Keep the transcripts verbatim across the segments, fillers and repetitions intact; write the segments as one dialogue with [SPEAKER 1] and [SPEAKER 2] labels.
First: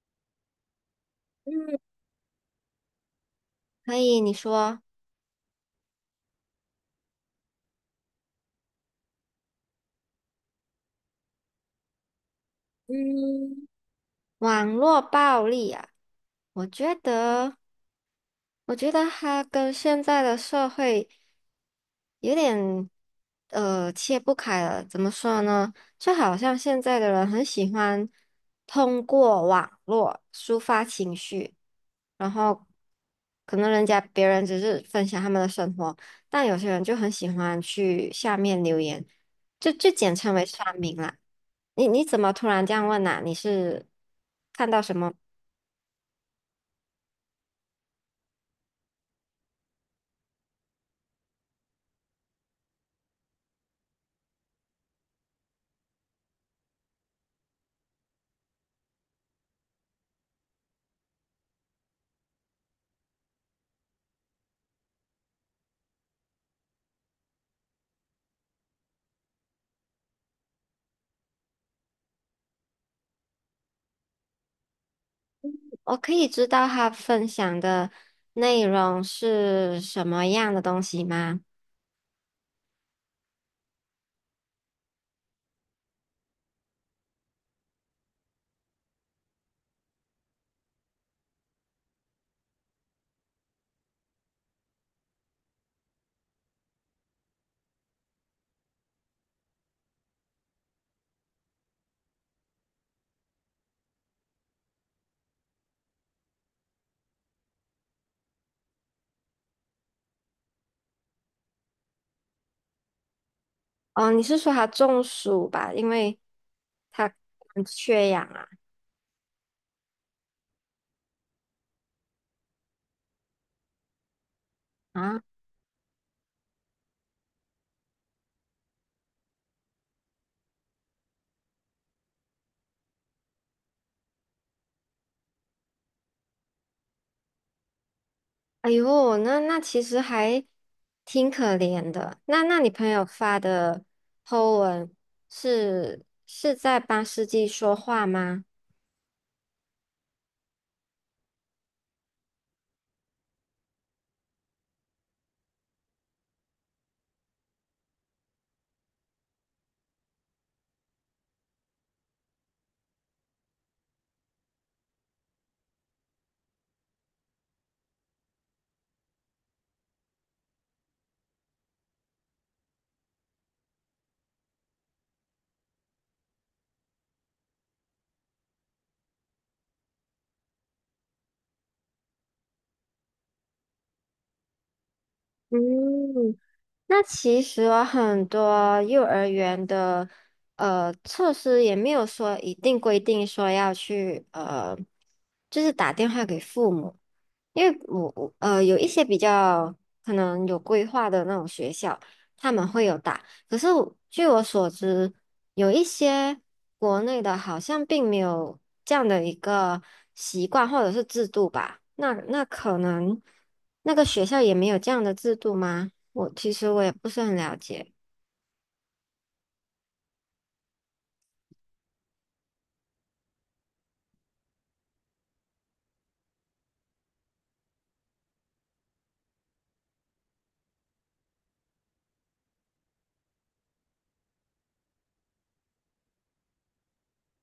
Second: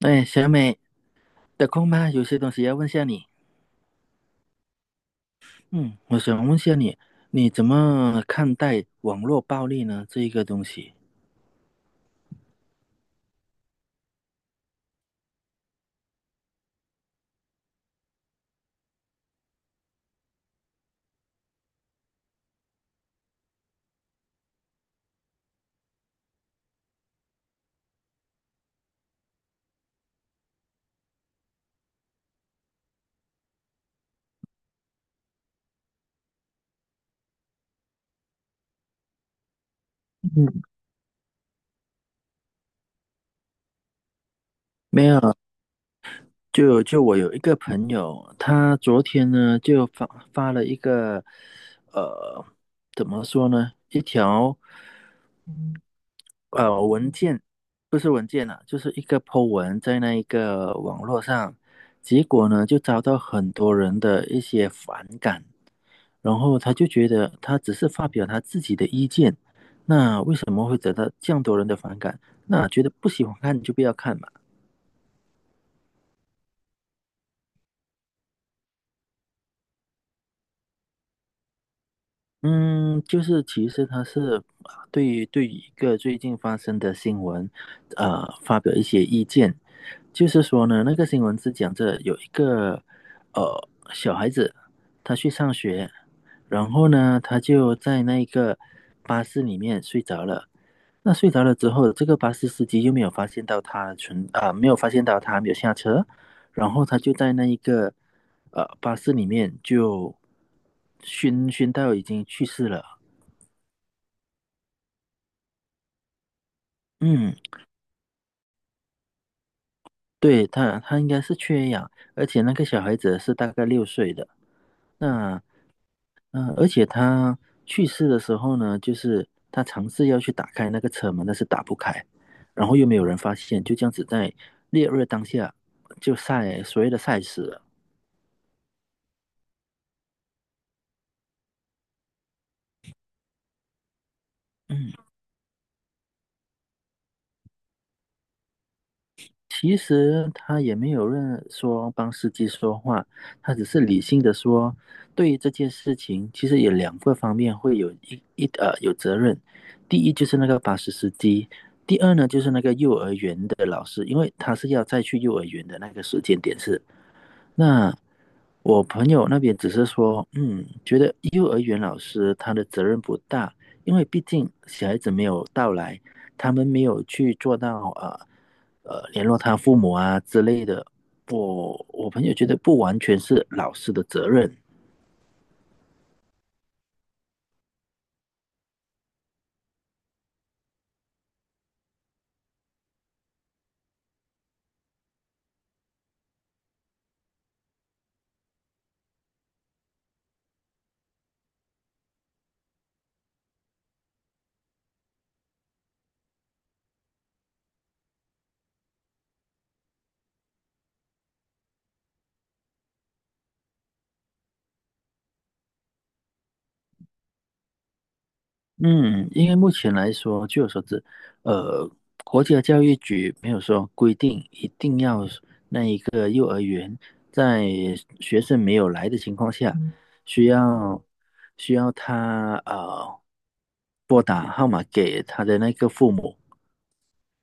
[SPEAKER 1] 哎，小美，得
[SPEAKER 2] 嗯，
[SPEAKER 1] 空吗？有些东西要问下你。
[SPEAKER 2] 可以，你说。
[SPEAKER 1] 嗯，我想问下你，你怎么看待网络暴力呢？这一个东西，
[SPEAKER 2] 嗯，网络暴力啊，我觉得，我觉得它跟现在的社会有点呃切不开了。怎么说呢？就好像现在的人很喜欢通过网络抒发情绪，然后可能人家别人只是分享他们的生活，但有些人就很喜欢去下面留言，就就简称为
[SPEAKER 1] 嗯，
[SPEAKER 2] 酸民啦。你你怎么突然这样问呐、你是看到什
[SPEAKER 1] 没
[SPEAKER 2] 么？
[SPEAKER 1] 有，就就我有一个朋友，他昨天呢就发发了一个，呃，怎么说呢？一条嗯呃文件，不是文件啊，就是一个 po 文在那一个网络上，结果呢就遭到很多人的一些反感，然后他就觉得他只是发表他自己的意见，那为什么会得到这样多人的反感？那觉得不喜欢看就不要看嘛。
[SPEAKER 2] 我可以知道他分享的内容是什么样的东西吗？
[SPEAKER 1] 嗯，就是其实他是啊对于对于一个最近发生的新闻，呃，发表一些意见。就是说呢，那个新闻是讲着有一个呃小孩子，他去上学，然后呢，他就在那个巴士里面睡着了。那睡着了之后，这个巴士司机又没有发现到他存啊、没有发现到他没有下车，然后他就在那一个呃巴士里面就熏熏到已经去世了。
[SPEAKER 2] 哦，你是说他中暑吧？因为他
[SPEAKER 1] 嗯，
[SPEAKER 2] 缺氧啊。
[SPEAKER 1] 对他，他应该是缺氧，而且那个小孩子是大概六岁的。
[SPEAKER 2] 啊！
[SPEAKER 1] 那嗯、呃而且他去世的时候呢，就是他尝试要去打开那个车门，但是打不开，然后又没有人发现，就这样子在烈日当下就晒所谓的晒死了。
[SPEAKER 2] 哎呦，那那其实还挺可怜的。那那你朋友发的 po
[SPEAKER 1] 嗯，
[SPEAKER 2] 文是是在帮司机说话吗？
[SPEAKER 1] 其实他也没有任说帮司机说话，他只是理性的说，对于这件事情，其实有两个方面会有一一呃有责任。第一就是那个巴士司机，第二呢就是那个幼儿园的老师，因为他是要再去幼儿园的那个时间点是那我朋友那边只是说，嗯，觉得幼儿园老师他的责任不大，因为毕竟小孩子没有到来，他们没有去做到呃呃联络他父母啊之类的。我我朋友觉得不完全是老师的责任，
[SPEAKER 2] 嗯，那其实啊很多幼儿园的呃措施也没有说一定规定说要去，呃，就是打电话给父母。因为我我呃有一些比较可能有规划的那种学校，他们会有打。可是我据我所知，有一些国内的好像并没有这样的一个习惯或者是制度吧。那那可能那个学校也没有这样的制度吗？我其实我也不是很了解。
[SPEAKER 1] 嗯，因为目前来说，据我所知，呃，国家教育局没有说规定一定要。在学生没有来的情况下，嗯需要需要他呃拨打号码给他的那个父母。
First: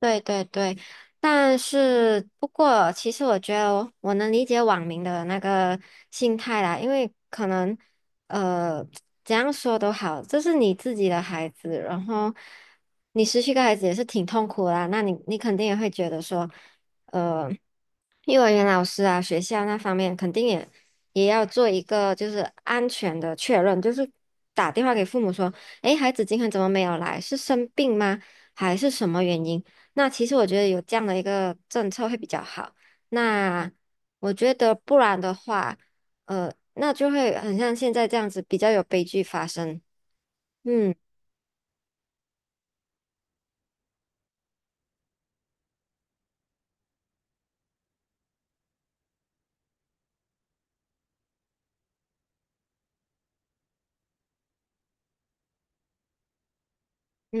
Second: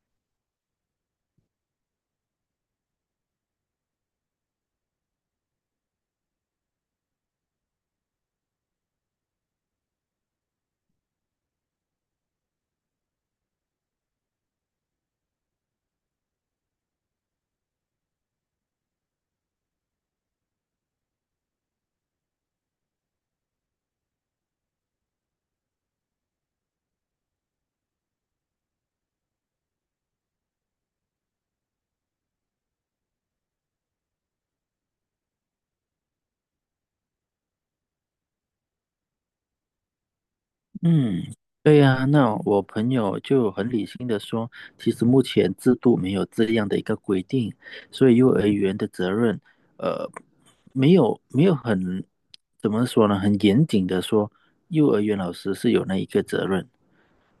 [SPEAKER 2] 对对对，但是不过，其实我觉得我我能理解网民的那个心态啦，因为可能，呃怎样说都好，这是你自己的孩子，然后你失去一个孩子也是挺痛苦的啦，那你你肯定也会觉得说，呃。幼儿园老师啊，学校那方面肯定也也要做一个就是安全的确认，就是打电话给父母说，诶，孩子今天怎么没有来？是生病吗？还是什么原因？那其实我觉得有这样的一个政策会比较好。那我觉得不然的话，呃，那就会很像现在这样子，比较有悲剧发生。嗯。
[SPEAKER 1] 嗯，对呀，那我朋友就很理性的说，其实目前制度没有这样的一个规定，所以幼儿园的责任，呃，没有没有很，怎么说呢，很严谨的说，幼儿园老师是有那一个责任。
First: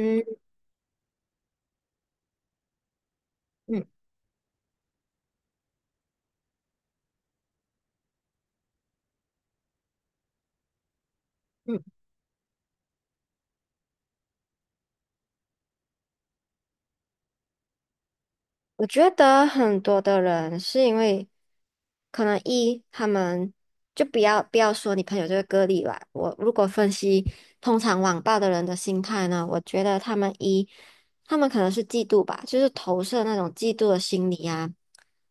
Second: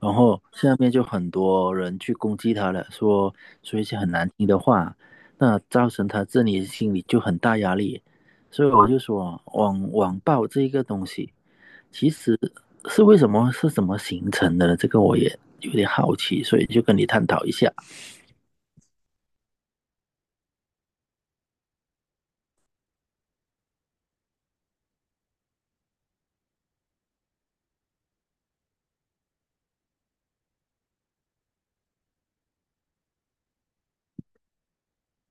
[SPEAKER 1] 然后下面就很多人去攻击他了，说说一
[SPEAKER 2] 嗯
[SPEAKER 1] 些很难听的话，那造成他自己心里就很大压力。所以我就说，网网暴这一个东西，
[SPEAKER 2] 嗯。
[SPEAKER 1] 其实是为什么是怎么形成的呢？这个我也有点好奇，所以就跟你探讨一下。
[SPEAKER 2] 我觉得很多的人是因为，可能一他们就不要不要说你朋友这个个例吧。我如果分析通常网暴的人的心态呢，我觉得他们一他们可能是嫉妒吧，就是投射那种嫉妒的心理啊，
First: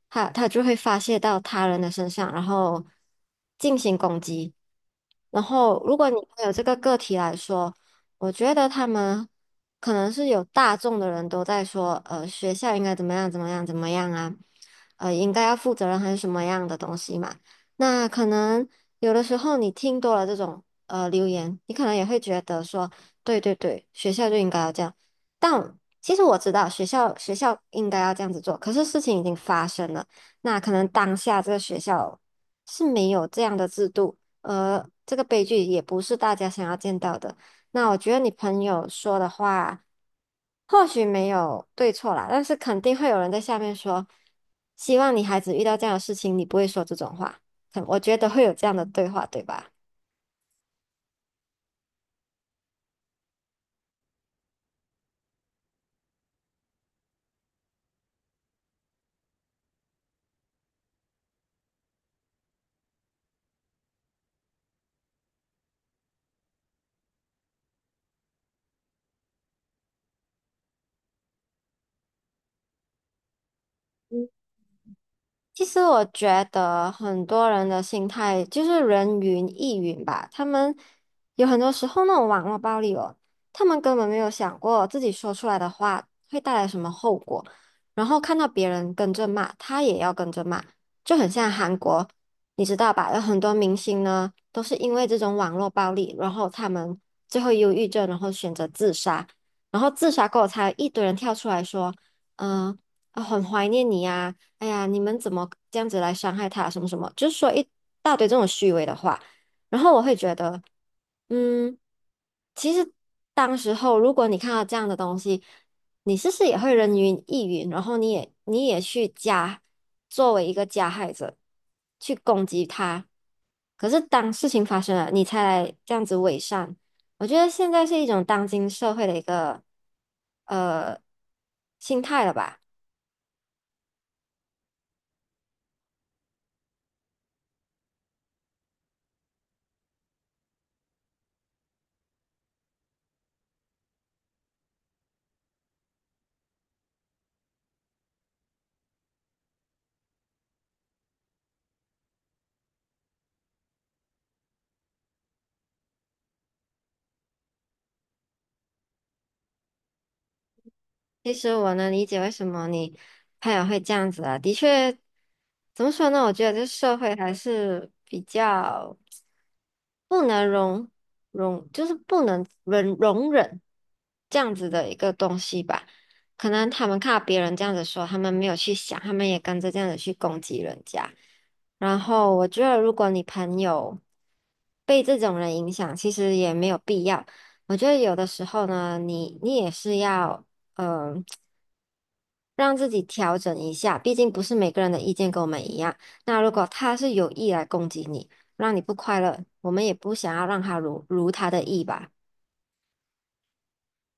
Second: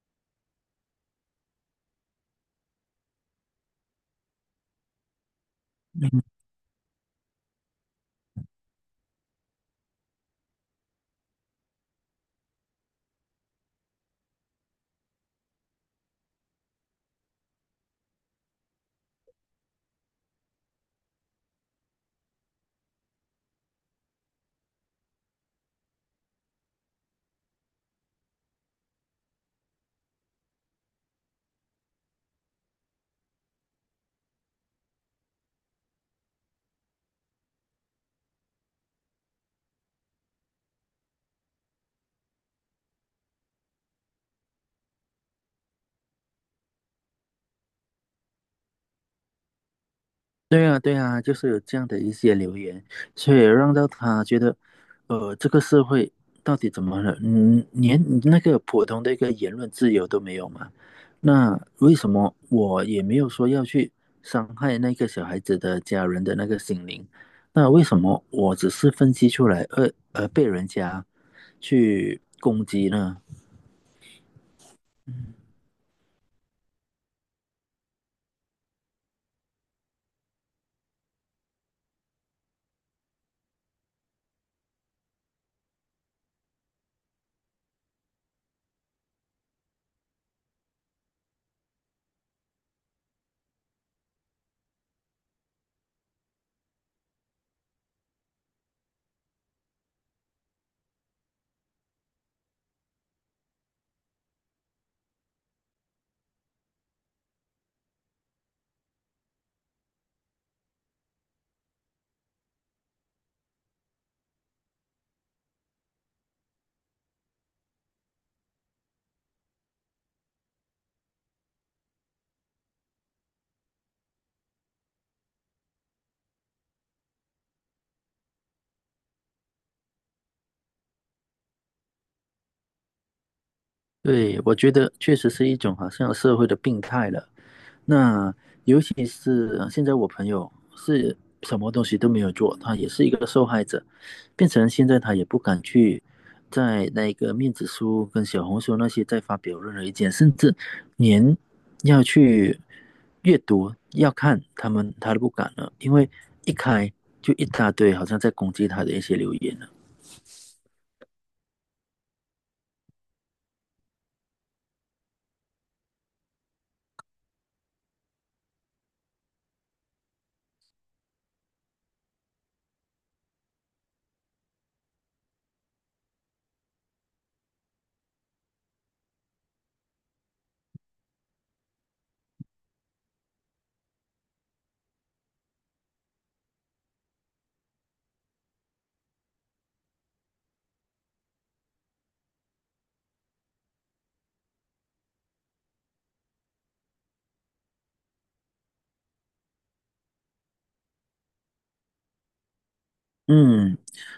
[SPEAKER 2] 他他就会发泄到他人的身上，然后进行攻击。然后，如果你有这个个体来说，我觉得他们可能是有大众的人都在说，呃，学校应该怎么样怎么样怎么样啊，呃，应该要负责任还是什么样的东西嘛？那可能有的时候你听多了这种呃留言，你可能也会觉得说，对对对，学校就应该要这样。但其实我知道学校学校应该要这样子做，可是事情已经发生了，那可能当下这个学校是没有这样的制度。而这个悲剧也不是大家想要见到的。那我觉得你朋友说的话，或许没有对错啦，但是肯定会有人在下面说，希望你孩子遇到这样的事情，你不会说这种话。可我觉得会有这样的对话，对吧？
[SPEAKER 1] 对啊，对啊，就是有这样的一些留言，所以让到他觉得，呃，这个社会到底怎么了？嗯，连那个普通的一个言论自由都没有嘛？那为什么我也没有说要去伤害那个小孩子的家人的那个心灵？那为什么我只是分析出来，而而被人家去攻击呢？
[SPEAKER 2] 其实我觉得很多人的心态就是人云亦云吧，他们有很多时候那种网络暴力哦，他们根本没有想过自己说出来的话会带来什么后果，然后看到别人跟着骂，他也要跟着骂，就很像韩国，你知道吧？有很多明星呢都是因为这种网络暴力，然后他们最后忧郁症，然后选择自杀，然后自杀过后才有一堆人跳出来说，嗯、啊很怀念你啊。哎呀，你们怎么这样子来伤害他？什么什么，就是说一大堆这种虚伪的话。然后我会觉得，嗯，其实当时候如果你看到这样的东西，你是不是也会人云亦云？然后你也你也去加，作为一个加害者去攻击他。可是当事情发生了，你才来这样子伪善。我觉得现在是一种当今社会的一个呃心态了吧。
[SPEAKER 1] 对，我觉得确实是一种好像社会的病态了。那尤其是呃现在我朋友是什么东西都没有做，他也是一个受害者，变成现在他也不敢去在那个面子书跟小红书那些再发表任何意见，甚至连要去阅读、要看他们他都不敢了，因为一开就一大堆好像在攻击他的一些留言了。
[SPEAKER 2] 其实我能理解为什么你朋友会这样子啊，的确，怎么说呢？我觉得这社会还是比较不能容容，就是不能忍容忍这样子的一个东西吧。可能他们看到别人这样子说，他们没有去想，他们也跟着这样子去攻击人家。然后我觉得，如果你朋友被这种人影响，其实也没有必要。我觉得有的时候呢，你你也是要。嗯、呃让自己调整一下，毕竟不是每个人的意见跟我们一样。那如果他是有意来攻击你，让你不快乐，我们也不想要让他如如他的意吧。
[SPEAKER 1] 嗯，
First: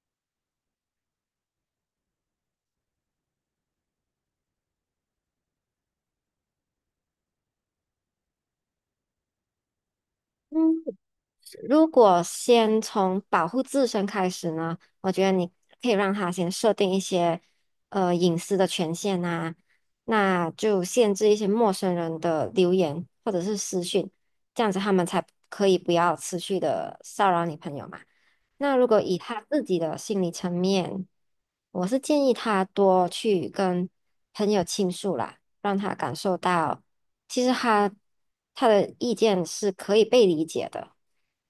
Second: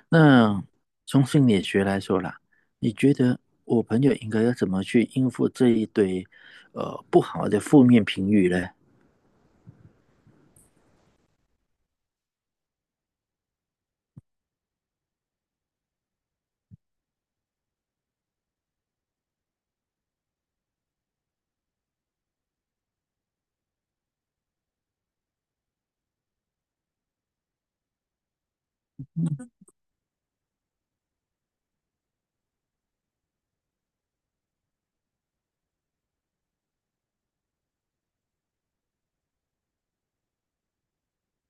[SPEAKER 1] 那从心理学来说啦，你觉得我朋友应该要怎么去应付这一堆呃不好的负面评语呢？
[SPEAKER 2] 嗯，如果先从保护自身开始呢，我觉得你可以让他先设定一些呃隐私的权限啊，那就限制一些陌生人的留言或者是私讯，这样子他们才可以不要持续的骚扰你朋友嘛。那如果以他自己的心理层面，我是建议他多去跟朋友倾诉啦，让他感受到其实他他的意见是可以被理解的，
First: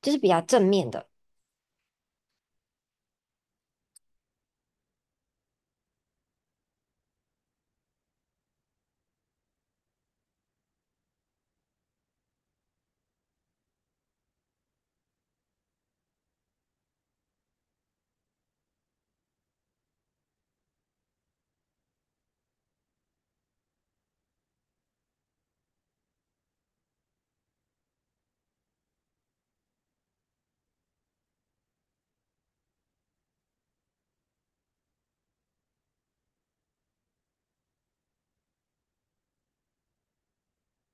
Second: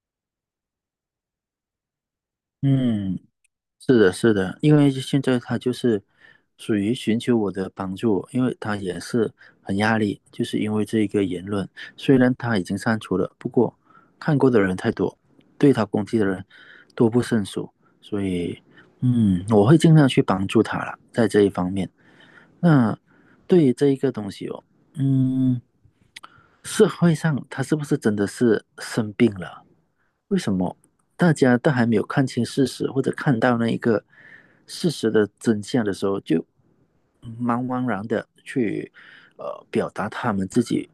[SPEAKER 2] 就是比较正面的。
[SPEAKER 1] 嗯，是的，是的，因为现在他就是属于寻求我的帮助，因为他也是很压力，就是因为这一个言论，虽然他已经删除了，不过看过的人太多，对他攻击的人多不胜数，所以嗯，我会尽量去帮助他了，在这一方面。那对于这一个东西哦，嗯，社会上他是不是真的是生病了？为什么大家都还没有看清事实，或者看到那一个事实的真相的时候，就茫茫然的去呃表达他们自己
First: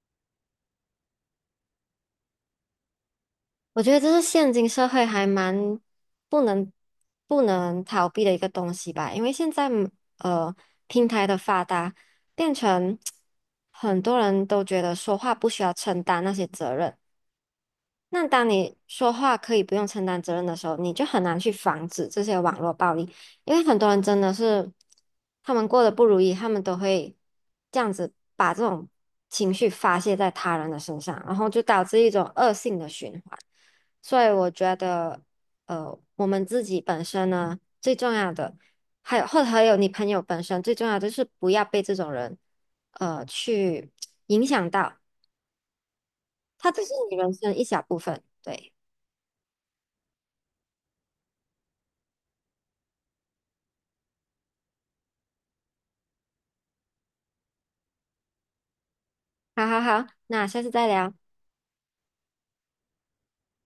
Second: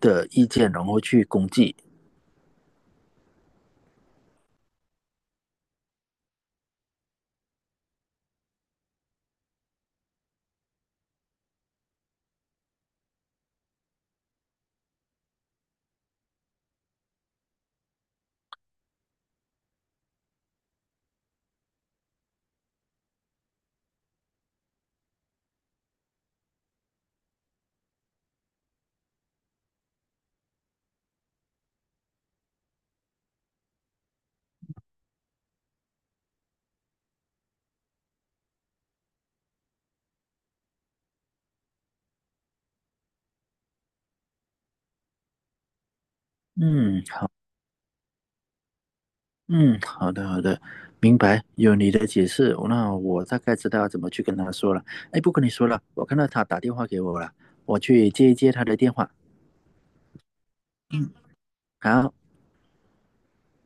[SPEAKER 1] 的意见，然后去攻击？
[SPEAKER 2] 我觉得这是现今社会还蛮不能不能逃避的一个东西吧，因为现在嗯呃平台的发达，变成 很多人都觉得说话不需要承担那些责任。那当你说话可以不用承担责任的时候，你就很难去防止这些网络暴力，因为很多人真的是，他们过得不如意，他们都会这样子把这种情绪发泄在他人的身上，然后就导致一种恶性的循环。所以我觉得，呃，我们自己本身呢，最重要的，还有或者还有你朋友本身最重要的就是不要被这种人，呃，去影响到，他只是
[SPEAKER 1] 嗯，
[SPEAKER 2] 你
[SPEAKER 1] 好。
[SPEAKER 2] 人生一小部分，对。
[SPEAKER 1] 嗯，好的好的，明白，有你的解释，那我大概知道怎么去跟他说了。哎，不跟你说了，我看到他打电话给我了，我去接一接他的电话。
[SPEAKER 2] 好好好，那下次再
[SPEAKER 1] 嗯，
[SPEAKER 2] 聊。
[SPEAKER 1] 好。